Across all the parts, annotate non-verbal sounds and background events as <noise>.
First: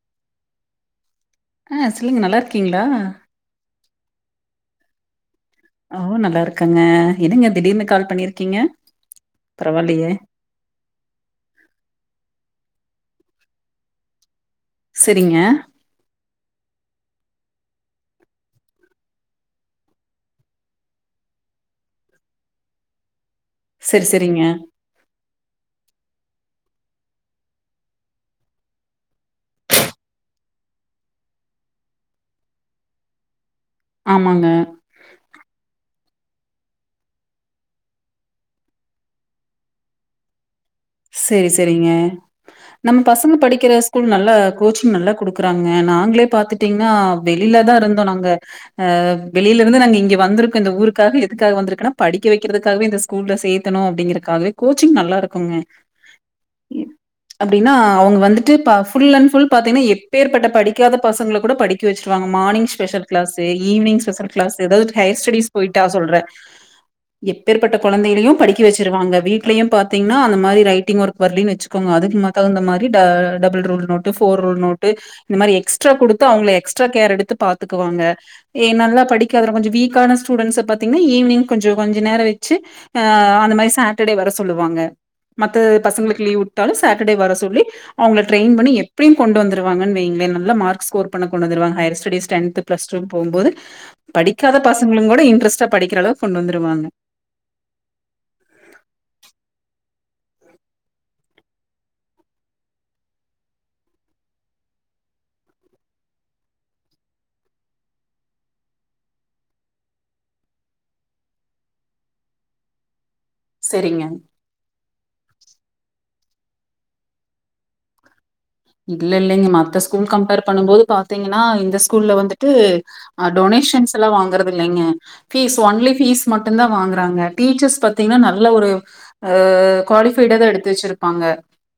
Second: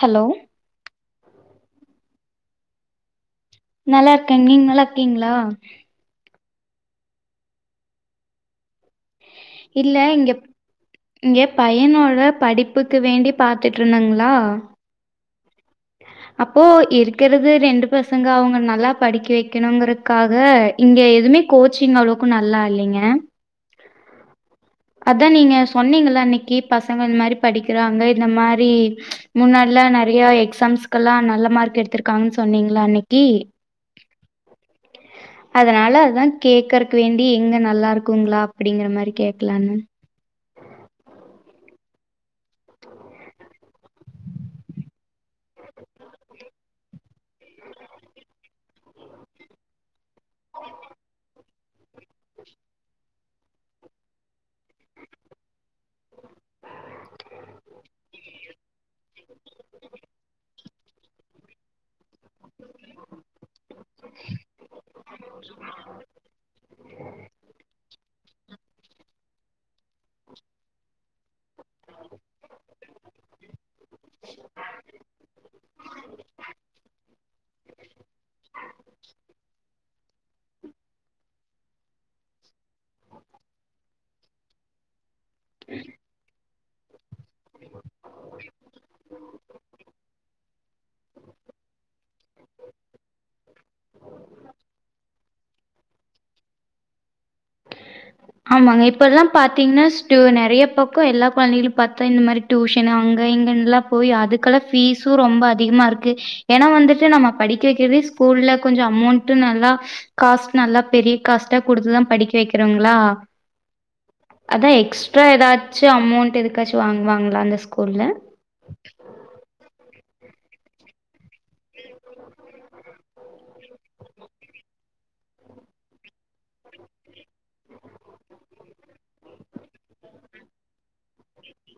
Hello ஆ சொல்லுங்க நல்லாருக்கீங்களா நல்லா இருக்கேங் நீங் நல்லா இருக்கீங்களா ஓ நல்லா இருக்கங்க என்னங்க திடீர்னு கால் பண்ணிருக்கீங்க இல்ல இங்க ப் இங்க பையனோட படிப்புக்கு வேண்டி பாத்துட்ருந்தங்களா சேரிங்க அப்போ இருக்கிறது ரெண்டு பசங்க அவுங்க நல்லா படிக்க வெக்கணுங்கற க்காக இங்க எதுமே கோச்சிங் அளவுக்கோ நல்லா இல்லைங்க சேர் சேரிங்க அதா நீங்க சொன்னீங்கல அன்னைக்கு பசங்க. இந்த மாரி படிக்கிறாங்க இந்த மாரி முன்னாடிலா நெறய எக்ஸாம்ஸ்க்கெல்லா நல்ல மார்க் எடுத்திருக்காங்கன்னு சொன்னீங்களா அன்னைக்கி ஆமாங்க அதனால அதா கே்கறக்கு வேண்டி எங்க நல்லா இருக்குங்களா அப்டிங்கிற மாரி கேக்கலானு சேரி சேரிங்க நம் பசங்க படிக்கிற ஸ்கூல் நல்லா கோச்சிங் நல்லா குடுக்குறாங்க நாங்களே பாத்துட் டிங்கன்னா வெளிலதா இருந்தோ நாங்க அ வெளி இருந்து நாங்க இங்க வந்திருக்கோ இந்த ஊருக்காக எதுக்காக வந்திருக்கன்னா படிக்க வைக்கிறதுக்காகவே இந்த ஸ் கூட் சேத்தணு அப்படிங்கறக்காகவே கோச்சிங் நல்லா இருக்குங்க அப்படினா அவுங்க வந்து ட்டு ப ஃபுள் அண்ட் ஃபுள் பாத்தீங்கன்னா எப்பேர் பட்ட படிக்காத பசங்கல கூட படிக்க வச்சிருவாங்க மார்னிங் ஷு special class evening special class அதாவது ஹையர் ஸ்டடிஸ் போயிட்டா சொல்றே எப்பேர் பட்ட கொழந்தைகளையு படிக்க வெச்சிருவாங்க வீட்லயு பாத்தீங்கன்னா அந்த மாரி ரைட்டிங் ஒர்க் வர்லின்னு வெச் க்காங்க அதுக்கு ம தகுந்த மாரி ஆ double rule note four rule note இந்த மாரி எக்ஸ்ட்ரா குடுத்து அவங்க எக்ஸ்ட்ரா கேர் எடுத்து பாத்துக்குவாங்க ஏ நல்லா படிக்காத கொஞ்சோ வீக்கான ஸ்டூடண்ட்ஸ் பாத்தீங்கன்னா ஈவினிங் கொஞ்ச கொஞ்சோ நேரோ வெச்சு ஆ அந்த மாரி சாட்டர்டே வர சொல்லுவாங்க த்து பசங்களுக்கு லீவ் விட்டாலு சாட்டர்டே வர சொல்லி அவங்கள ட்ரெயின் பண்ணி எப்டியு கொண்டு வந்துருவாங்கானு வைங்களே நல்ல மார்க் ஸ்கோர் பண்ண கொண்டு வந்துடுவாங்க hour studies tenth plus two போம்போது படிக்காத பசங்களுங் கூட இன்ட்ரெஸ்டா படிக்கிற அளவுக்கு கொண்டு வந்துருவாங்க ஆமாங்க இப்ப எல்லா பாத்தீங்கன்னா ஸ்டு நெறைய பக்கோ எல்லா கொழந்தைகளு பாத்தா இந்த மாரி டியூஷனு அங்கே இங்கேனுல்லா போய் அதுக்கெல்லா ஃபீசு ரொம்ப அதிகமாக இருக்கு ஏன்னா வந்துட்டு நம்ம படிக்க வைக்கிறது ஸ்கூல்ல கொஞ்சோ அமௌண்ட்டு நல்லா காஸ்ட் நல்லா பெரிய காஸ்ட்டா குடுத்துதா படிக்க வைக்கிறோங்ளா செரிங்க அதா எக்ஸ்ட்ரா எதாச்சு அமௌண்ட் எதுக்காச்சு வாங்கு வாங்களா அந்த ஸ்கூல்ல இல்லல்லிங்க மத்த ஸ்கூல் கம்பேர் பண்ணும் போது பாத்தீங்கன்னா இந்த ஸ்கூல்ல வந்துட்டு ஆ டொனேஷன்ஸ் எல்லா வாங்குறது இல்லிங்க ஃபீஸ் ஒன்லி ஃபீஸ் மட்டு தா வாங்குறாங்க டீச்சர்ஸ் பாத்தீங்கன்னா நல்ல ஒரு ஆ குவாலிபைடா தா எடுத்து வெச்சிருப்பாங்க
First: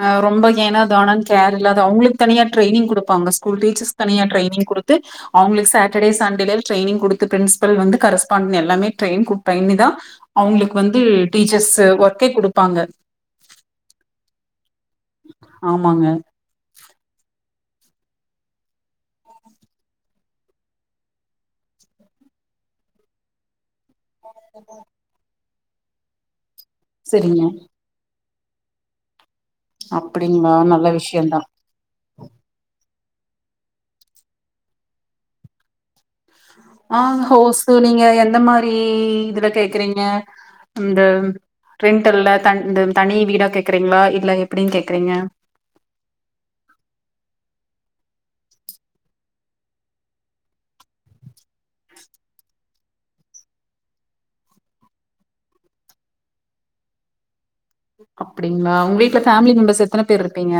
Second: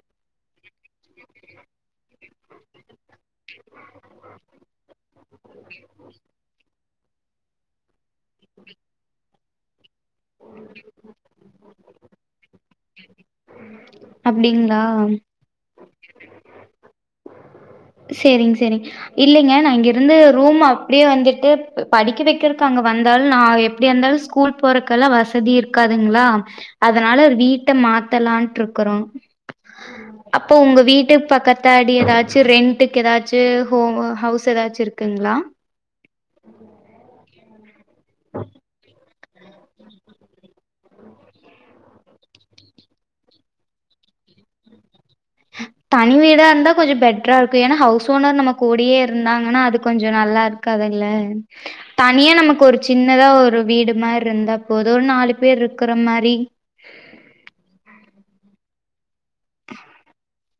ஆ ரொம்ப ஏனோ தோ கேர் இல்லாது அவங்களுக்கு தனியா ட்ரைனிங் குடுப்பாங்க ஸ்கூல் டீச்சர்ஸ்க்கு தனியா ட்ரைனிங் குடுத்து அவங்களுக்கு சாட்டர்டே சண்டேல ட்ரைனிங் குடுத்து ஃபிரிண்ஸ் பல் வந்து கரஸ்பாண்ட எல்லாமே ட்ரைன் குடுத்து ட்ரைன் பண்ணிதா அவங்களுக்கு வந்து டீச்சர்ஸ் ஒர்கே குடுப் பாங்க அப்டீங்ளா ஆமாங்க சேரிங் சேரிங் இல்லிங்க நா இங்கிருந்து ரூம் அப்டியே வந்துட்டு படிக்க வைக்கிறக்கு அங்க வந்தாலு நா எப் எப்டியா இருந்தாலு ஸ்கூல் போறக்கெல்லா வசதி இருக்காதுங்ளா அதனால சரிங்க வீட்ட மாத்தலான்ட்டு இருக் க்குறோ அப்படிங்களா அப்ப உங்க நல்ல வீட்டுக்கு விஷயம்தா பக்கத் த்தாடி எதாச்சு ரெண்ட்டக்கு எதாச்சு ஹோ ஹவுஸ் எதாச்சு இருக்குங்ளா ஆ ஹோசு நீங்க எந்த மாரி இதுல கேக்குறீங்க இந்த ரெண்ட்டெல்ல த இந்த தனி வீடா கேக்குறீங்ளா இல்ல எப்டின்னு கேக்குறீங்க தனி வீடா இருந்தா கொஞ்சோ பெட்ரா இருக்கு ஏன்னா ஹவுஸ் ஓனர் நம்ம கூடயே இருந்தாங்கன்னா அது கொஞ்சோ நல்லா இருக் க்காதுல தனியா நமக்கு ஒரு சின்னதா ஒரு வீடு மாரி இருந்தா போது ஒரு நாலு பேர்யிருக்கிற மாரி அப்டிங்ளா உங்க வீட்ல ஃபேமிலி மெம்பர்ஸ் எத்தன பேர் இருப்பீங்க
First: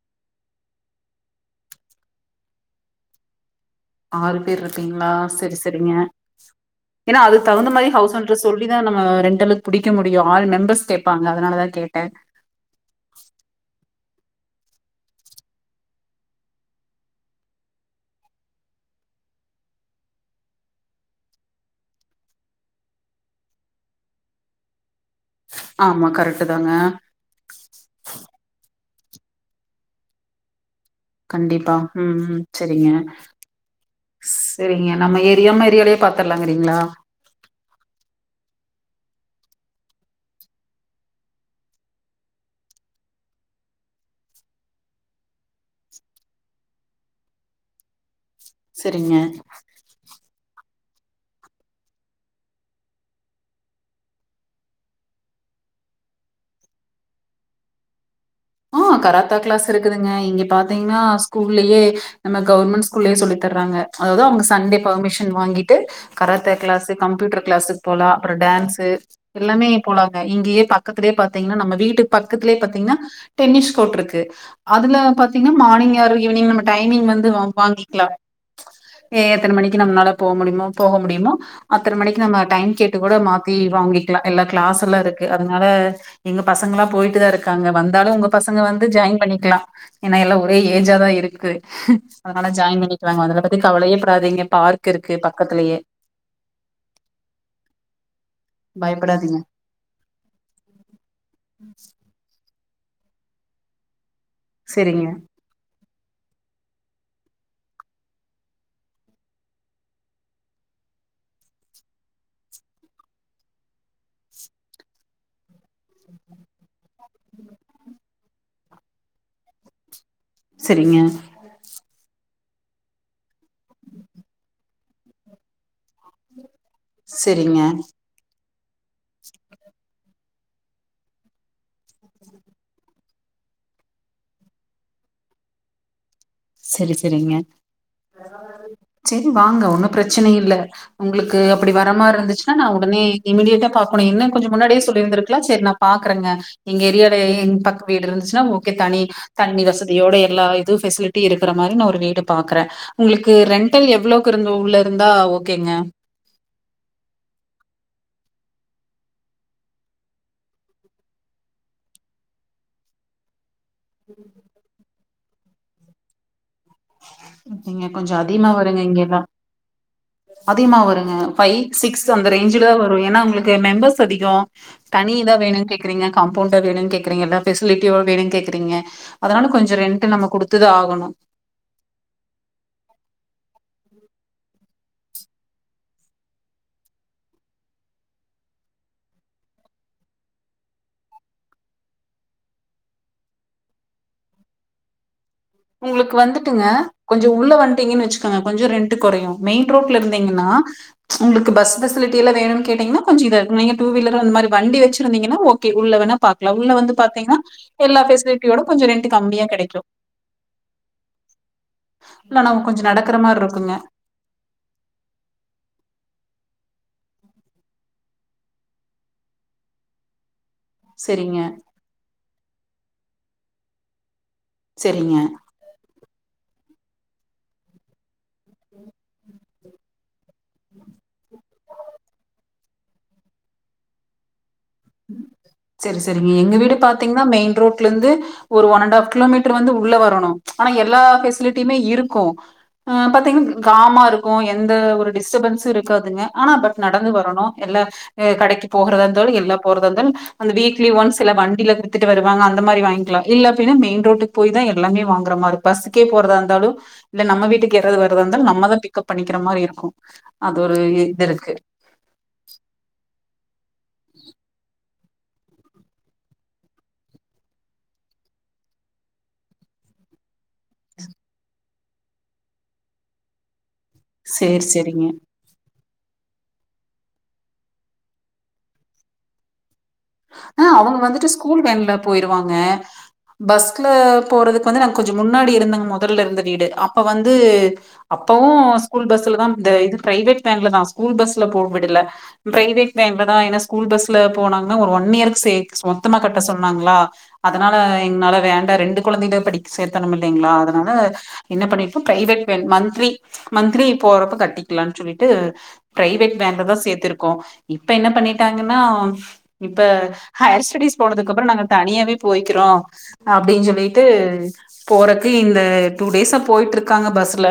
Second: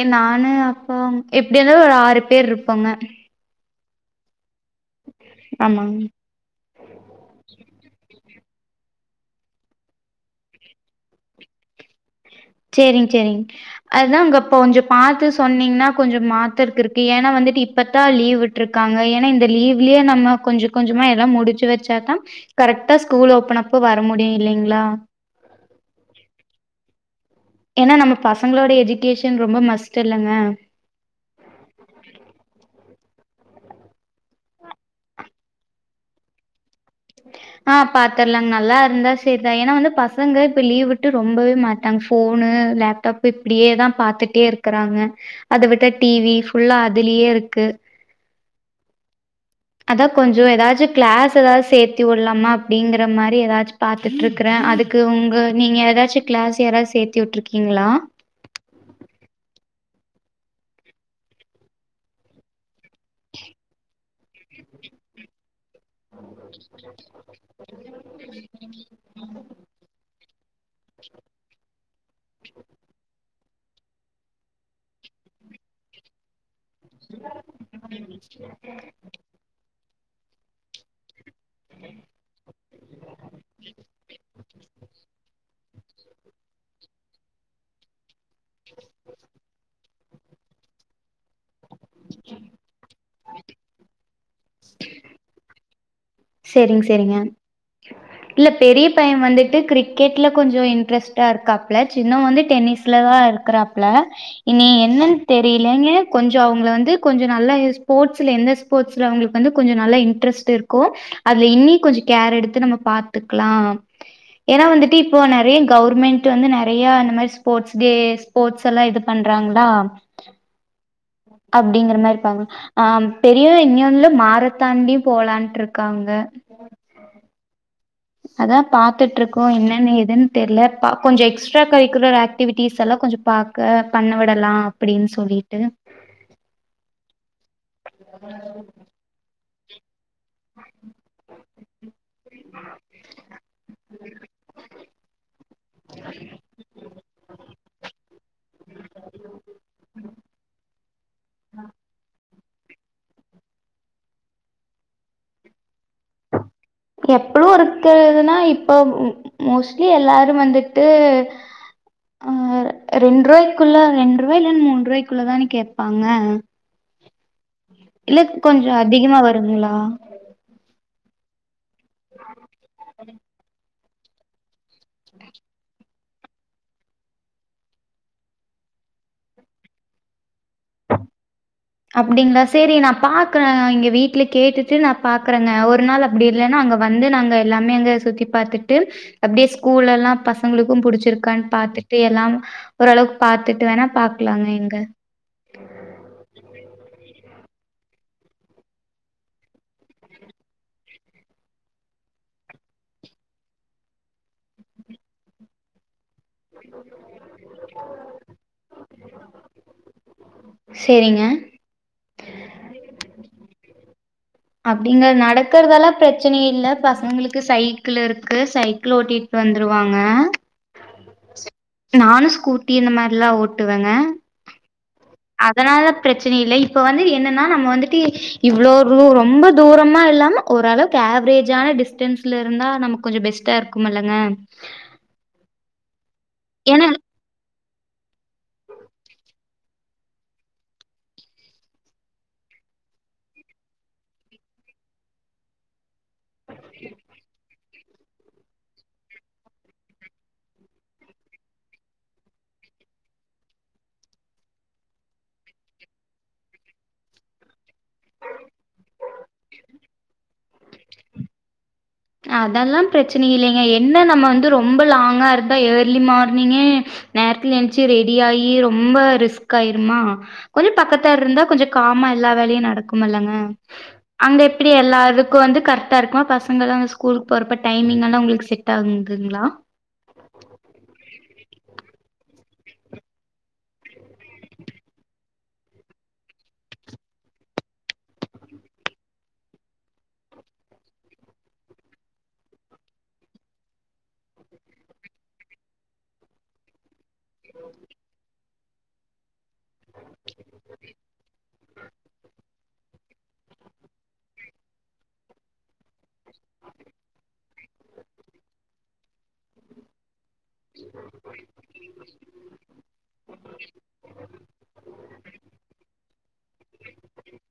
ஏ நானு அப்பா எப்டி இருந்தாலு ஒரு ஆறு பேரு இருப்போங்க ஆறு பேர் இருப்பீங்ளா செரி செரிங்க ஆமாங் ஏன்னா அதுக்கு தகுந்த மாரி ஹவுஸ் ஓணர்ட்ட சொல்லி தா நம்ம ரெண்டலுக்கு புடிக்க முடியு ஆள் மெம்பர்ஸ் கேப் ப்பாங்க அதனால தா கேட்டே சேரிங் சேரிங் அதுதா அங்க கொஞ்சோ பாத்து சொன்னீங்கன்னா கொஞ்சோ மாத்தருக்கு இருக்கு ஏன்னா வந்துட்டு இப்பத்தா லீவ் விட் டிருக்காங்க ஏன்னா இந்த லீவ்லயே நம்ம கொஞ்சோ கொஞ்சமா எல்லா முடிச்சு வெச்சாதா கரெக்டா ஸ்கூல் ஓபன் அப்ப வர முடியு இல்லிங்ளா ஆமா கரெக்ட்டு தாங்க ஏன்னா நம்ம பசங்களோட எஜுகேஷன் ரொம்ப மஸ்ட் இல்லங்க கண்டிப்பா ம் ம் செரிங்க செரிங்க நம்ம ஏரியாமரியலே பாத்லாங்கறீங்களா ஆ பாத்தற்லாங் நல்லாருந்தா செரிதா ஏனா வந்து பசங்க இப்ப லீவ் விட்டு ரொம்பவே மாறி ட்டாங் ஃபோனு லேப்டாப் இப்டியேதா பாத்துட்டேருக்கறாங்க அத விட்டா டி வி ஃபுல்லா அதுலயே இருக்கு செரிங்க அதா கொஞ்சோ எதாச்சு க்ளாஸ் எதாது சேர்த்தி வுட்லாமா அப்டிங்கற மாரி எதாச்சு பா த்துட்ருக்கறே அதுக்கு ஒங்க நீங்க எதாச்சு க்ளாஸ் யாராவது சேர்த்து வுட்ருக்கீங்களா ஆ கராத்தா க்ளாஸ் இருக்குதுங்க இங்க பாத்தீங்கன்னா ஸ்கூல்லயே நம்ம கவர்மெண்ட் ஸ் கூல்லயே சொல்லி தர்றாங்க அதாவது அவுங்க சண்டே பர்மிஷன் வாங்கி ட்டு கராத்தே க்ளாஸ்ஸு கம்ப்யூட்டர் க்ளாஸ்க்கு போலா அப்றோ டான்ஸ்ஸு எல்லாமே போலாங்க இங்கயே பக்கத்துலயே பாத்தீங்கன்னா நம்ம வீட்டுக்கு பக்கத்துலே பாத்தீங்கன்னா டென்னிஸ் கோர்ட்ருக்கு அதுல பாத்தீங்கன்னா மார்னிங் ஆர் ஈவ்னிங் நம்ம டைமிங் வந்து வா வாங்கிக்லா எ எத்தன மணிக்கி நம்ளால போ முடிமோ போக முடிமோ அத்தன மணிக்கு நம்ம டைம் கேட்டு கூட மாத்தி வாங்கிக்லா எல்லா க்ளாஸ் எல்லா இருக்கு அதனால எங்க பசங்கள்ல்லா போய்ட்டு தாருக்காங்க வந்தாலு ஒங்க பசங்க வந்து ஜாயின் பண்ணிக்லா ஏனா எல்லா ஒரே ஏஜா தா இருக்கு அதனால ஜாயின் பண்ணி க்குவாங்க அதுல்ல பத்தி கவலயேப்படாதீங்க பார்க் இருக்கு பக்கத்துலயே செரிங் செரிங்க இல்ல பெரிய பையே பயப்படாதீங்க வந்துட்டு கிர் க்கெட்ல கொஞ்சோ இன்ட்ரெஸ்ட்டா இருக்காப்ல சின்னவே வந்து டென்னிஸ்ல தா இருக்குறாப்ல இனி என்ன சரிங்க தெ ரிலைங்க கொஞ்சோ அவுங்கள வந்து கொஞ்சோ நல்லா ஸ்போர்ட்ஸ்ல எந்த ஸ்போர்ட்ஸ்ல அவுங்களுக்கு வந்து கொஞ்சோ நல்லா இன்ட்ரெஸ்ட்ரு கோ அதுல இன்னி கொஞ்சோ கேர் எடுத்து நம்ம பாத்துக்லா ஏனா வந்துட்டு இப்போ நறைய கவர்மெண்ட் வந்து நறையா இந்த மாரி ஸ்போர்ட்ஸ் டே ஸ் போர்ட்ஸ்ஸல்லா இது பண்றாங்களா செரிங்க அப்டிங்கிற மார்ருப்பாங்க ஆ பெரியவே இன்னியுல்ல மாரத்தான்லயு போலான்ட்ருக்காங்க செரிங்க அதா பாத்துட்ருக்கோ என்னன் ஏதுன் தெர்ல ப கொஞ்சோ எக்ஸ்ட்ரா கரிக்குலர் ஆக்டிவிட்டிஸ்ஸெல்லா கொஞ்சோ பா க்க பண்ண விடலா அப்டின் சொல்லிட்டு செரி செரிங்க செரி வாங்க ஒண்ணு பிரச்சன இல்ல உங்ளுக்கு அப்டி வரமார்ருந்துச்சுன்னா நா ஒடனே இம்மீடியட்டா பாக்கணு என்ன கொஞ்சோ முன்னாடியே சொல்லிருந்திருக்கலா செரி நா பாக்கறேங்க எங்க ஏரியாலே இந் பக்க வீடு இருந்துச்சுன்னா ஓகே தனி தண்ணி வசதியோட எல்லா இது ஃபெசிலி ட்டி இருக்குற மாரி நா ஒரு வீடு பாக்றே உங்ளுக்கு ரெண்டல் எவ்ளோக்குருந்து உள்ளருந்தா ஓகேங்க எப்பலு இருக்கறதுன்னா இப்போ மோஸ்ட்லி எல்லாரு வந்துட்டு ஆ ரெண் ரூவாய்க்குள்ள ரெண்டு ரூவா இல்லன்னா மூண் ரூவாய்க்குள்ளதான கேப்பாங்க இங்க கொஞ்சொ இல்ல அதிகமா கொஞ்சோ வருங்க இங்கெல்லா அதிகமா வருங்களா அதிகமா வருங்க ஃபைவ் சிக்ஸ் அந்த ரேஞ்ச்ல தா வரு ஏனா ஒங்களுக்கு மெம்பர்ஸ் அதிகோ தனி இதா வேணுன் கேக்குறீங்க காம்பௌண்டா வேணுன் கேக்குறீங்க எல்லா ஃபெசிலிட்டியோட வேணுன் கேக்குறீங்க அதனால கொஞ்சொ ரெண்ட்டு நம்ம குடுத்து தா ஆகணு அப்டிங்ளா சேரி நா பாக்குற இங்க வீட்ல கேட்டுட்டு நா பாக்குறேங்க ஒரு நாள் அப்டி இல்லன்னா அங்க வந்து நாங்க எல்லாமே அங்க சுத்தி பாத்துட்டு அப்டியே ஸ்கூல் எல்லா பசங்களுக்கு புடிச்சிருக்கான் பாத்துட்டு எல்லா ஒரளவுக்கு பாத்துட்டு வேணா பாக்லாங்க இங்க உங்ளுக்கு வந்துட்டுங்க கொ ஞ்சோ உள்ள வன்ட்டிங்கனு வச்சுக்கங்க கொஞ்சோ ரெண்ட்டு கொறையு மெயின் ரோட்ல இருந்தீங்கன்னா உங்ளுக்கு பஸ் ஃபெசிலிட்டி எல்லா வேணுன் கேட்டீங்னா கொஞ்சோ இதா நீங்க டூ வீலர் அந்த மாரி வண்டி வெச்சிருந்தீங்கன்னா ஓகே உள்ள வேணாப் பாக்லா உள்ள வந்து பாத்தீங்ன்னா எல்லா ஃபெசிலிட்டியோட கொஞ்சோ ரெண்ட்டு கம்மியா கெடைக்கு செரிங்க இல்ல நாம கொஞ்சோ நடக்குற மார்ருக்குங்க அப்டிங்க நடக்கறதல்லா பிரச்சன இல்ல பசங்களுக்கு சைக்கிள் இருக்கு சைக்கிள் ஓட்டி வந்துருவாங்க செரிங்க நானு ஸ்கூட்டி இந்த மார்லா ஓட்டுவேங்க செரிங்க அதனால ப்ரச்சன இல்ல இப்ப வந்து என்னன்னா நம்ம வந்துட்டு இவ்ளோ ளோ ரொம்ப தூரமா இல்லாம ஓரளவுக்கு ஆவ்ரேஜான டிஸ்டன்ஸ்ல இருந்தா நமக்கு கொஞ்சோ பெஸ்ட்டா இருக்குமெல்லங்க செரி செரிங்க எங்க வீடு பாத்தீங்ன்னா மெயின் ரோட் லிந்து ஒரு ஒன்னன் டா ஆஃப் கிலோ மீட்டர் வந்து உள்ள வரணு ஆனா எல்லா ஃபெசிலிட்டியுமே இருக்கு பாத்தீங்ன்னா காமா இருக்கு எந்த ஒரு டிஸ்டபன்ஸ்சு க்காதுங்க ஆனா பட் நடந்து வரணு எல்லா கடைக்கி போகறதா இருந்தாலு எல்லா போறதா இருந்தாலு அந்த வீக்லி ஒன்ஸ் சில வண்டில வித்துட்டு வருவாங்க அந்த மாரி வாங்லா இல்ல அப்பினா மெயின் ரோட்டுக் போய் தா எல்லாமே வாங்குற மாரி பஸ்க்கே போறதா இர்ந்தாலு இல்ல நம்ம வீட்டுக்கு யாராது வரதா இருந்தாலு நம்மதா பிக்கப் பண்ணிக்கிற மாரி இருக்கு அது ஒரு இது இருக்கு அதெல்லா பிரச்சன இல்லைங்க என்ன நம்ம வந்து ரொம்ப லாங்கா இருந் த ஏர்லி மார்னிங்கே நேர்த்ல என்ச்சு ரெடி ஆயி ரொம்ப ரிஸ்க் ஆயிருமா கொஞ்சோ பக்கத்தார் இர்ந்தா கொஞ்சோ காமா எல்லா வேலையு நடக்குமல்லங்க அங்க சேரி, எப்டி சேரிங்க. எல்லாருக் கு வந்து கர்ட்டாருக்குமா பசங்களா அங்க ஸ்கூலுக் போறப்ப டைமிங் எல்லா உங்ளுக்கு செட் ஆவுங்ங்குங்ளா ஆ அவங்க வந்துட்டு ஸ்கூல் வேன்ல போயிருவாங்க பஸ்ல போறதுக்கு வந்து நாங்க கொஞ்சோ முன்னாடி இருந்தங்க மொதல்ல இருந்த வீடு அப்ப வந்து அப்பவூ ஸ்கூல் பஸ்ல தா இந்த இது ப்ரைவெட் வேன்ல தா ஸ்கூல் பஸ்ல போ விடல ப்ரைவேட் வேன்ல தா ஏனா ஸ்கூல் பஸ்ல போனாங் க ஒரு ஒன் இயருக்கு சேக்ஸ் மொத்தமா கட்ட சொன்னாங்ளா அதனால எங்னால வேண்டா ரெண்டு கொழந்தைங்கள படி சேத்தனுமில்லைங்ளா அதனால என்ன பண்ணிருப்போ ப்ரைவேட் வேன் மன்த்லி மன்த்லி போறப்ப கட்டிக்லான் சொல்லிட்டு ப்ரைவேட் வேன்லதா சேத்திருக்கோ இப்ப என்ன பண்ணிட்டாங்கன்னா இப்ப ஹாயர் ஸ்டேடிஸ் போனதுக்கு அப்றோ நாங்க தனியாவே போய்க்றோ அப்டினு சொல்லீட்டு போறக்கு இந்த டூ டேஸா போயிட்ருக்காங்க பஸ்ல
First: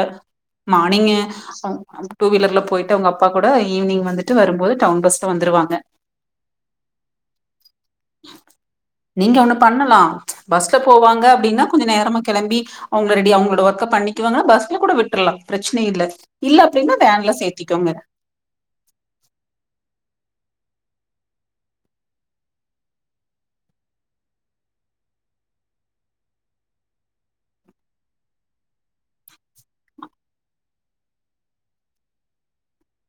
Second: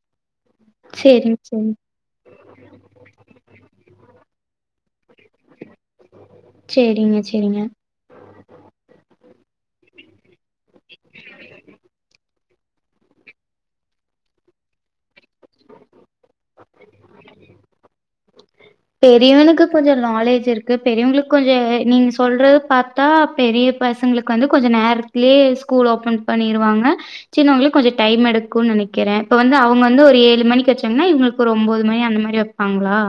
மானிங்கே சேரிங்க சேரிங்க. அவ் <unintelligible> டூ வீலர்ல பொயிட்டு அவுங்க அப்பா கூட ஈவ்னிங் வந்துட்டு வரும் போது டவுன் பஸ்ல வந்துருவாங்க சேரிங்க சேரிங்க நீங்க ஒண்ணு பண்ணலா பஸ்ல போவாங்க அப்டின்னா கொஞ்சோ நேரமா கெளம்பி அவங்கள ரெடி அவங்களோட ஒர்க்க பண்ணிக்குவாங்கன்னா பஸ்ல கூட விட்ரலா பிரச்சன இல்ல இல்ல அப்டின்னா வேன்ல சேத்திக்கோங்க பெரியவனுக்கு கொஞ்சோ நாலேஜ் இருக்கு பெரியவங்களுக்கு கொஞ்சோ நீங்க சொல்றது பாத்தா பெரிய பசங்களுக் கு வந்து கொஞ்சோ நேரத்திலே ஸ்கூல் ஓபன் பண்ணிருவாங்க சின்னவங்களுக்கு கொஞ்சோ டைம் எடுக்குன்னு நெனைக்கிறேன் இப்ப வந்து அவுங்க வந்து ஒரு ஏழு மணிக்கு வெச்சாங்கன்னா இவுங்களுக்கு ஒரு ஒம்போது மணி அந்த மாரி காங்ளா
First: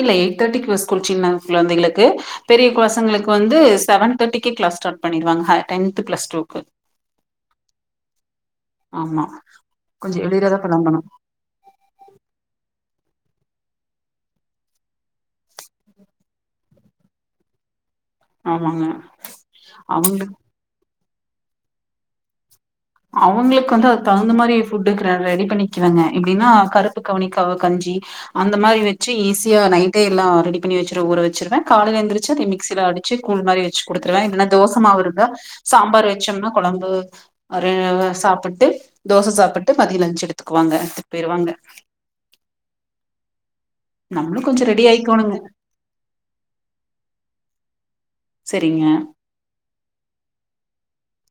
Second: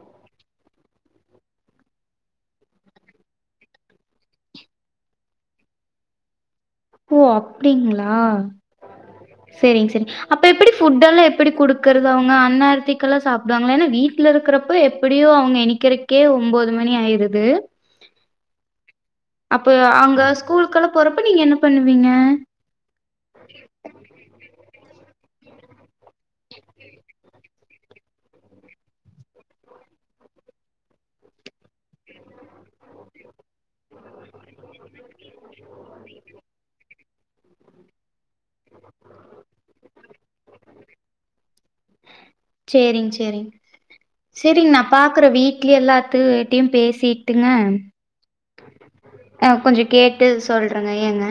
இல்ல எயிட் தேர்டிக்கு ஃபர்ஸ்ட் குள்ச்சீங்னா கொழந்தைகளுக்கு பெரிய கொ பசங்களுக்கு வந்து செவன் தேர்டிக்கே கிளாஸ் ஸ்டார்ட் பண்ணிடுவாங்க ஹ டென்த் பிளஸ் டூக்கு ஓ அப்டிங்ளா ஆமா செரிங்க செரி கொஞ்ச அப்ப எளியராதா எப்டி கெளம்பணு ஃபுடெல்லா எப்டி குடுக்கறது அவுங்க அன்னாரத்திக்கெல்லா சாப்டுவாங்ளா ஏனா வீட்ல இருக்கறப்போ எப்டியு அவுங்க எனிக்கிறக் கே ஒம்போது மணி ஆயிருது ஆமாங்க அப்ப அங்க அவங்களுக்கு ஸ்கூலுக்கு எல்லா போறப்ப நீங்க என்ன பண்ணுவீங்க அவுங்களுக்கு வந்து அது தகுந்த மாரி ஃபுட்டுகிற ரெடி பண்ணிக்கறங்க எப்டின்னா கருப்பு கவனிக்கவு கஞ்சி அந்த மாரி வெச்சு ஈசியா நைட்டே எல்லா ரெடி பண்ணி வெச்சிரு ஊற வெச்சிருவேன் காலைல எந்திருச்சு அத மிக்சில அடி ச்சு கூழ் மாரி வெச்சு குடுத்துருவேன் இல்லனா தோச மாவு இருந்தா சாம்பார் வெச்சம்னா கொழம்பு ஒரு சாப்ட்டு தோச சாப்புட்டு மதியோ லன்ச்சு எடுத்துக்குவாங்க எடுத்து போயிருவாங்க சேரிங் சேரிங் நம்மளு கொஞ்சோ சேரிங் நா ரெடி பாக்கற ஆயிக்கோணுங்க வீ ட்ல எல்லாத்துட்டயு பேசிட்டுங்க செரிங்க ஆ கொஞ்சோ கேட்டு சொல்றங்க ஏங்க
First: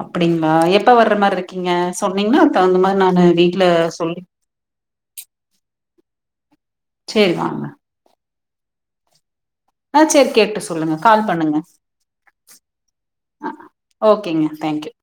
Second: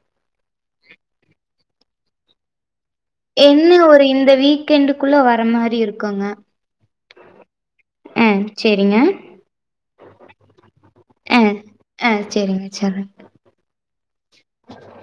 அப்டிங்ளா எப்ப வர்ற மாரி இருக்கீங்க சொன்னீங்கன்னா அதுக்கு தகுந்த மாரி நானு வீட்ல என்ன ஒரு சொல்லி இந்த வீக்கெண்டுக்குள்ள வர்ற மாரி இருக்குங்க சேரி வாங்க அ சேரிங்க ஆ சேரி கேட்டு சொல்லுங்க கால் ஆ பண்ணுங்க ஆ செரிங்க செரி ஆ ஓகேங்க தேங்க்யூ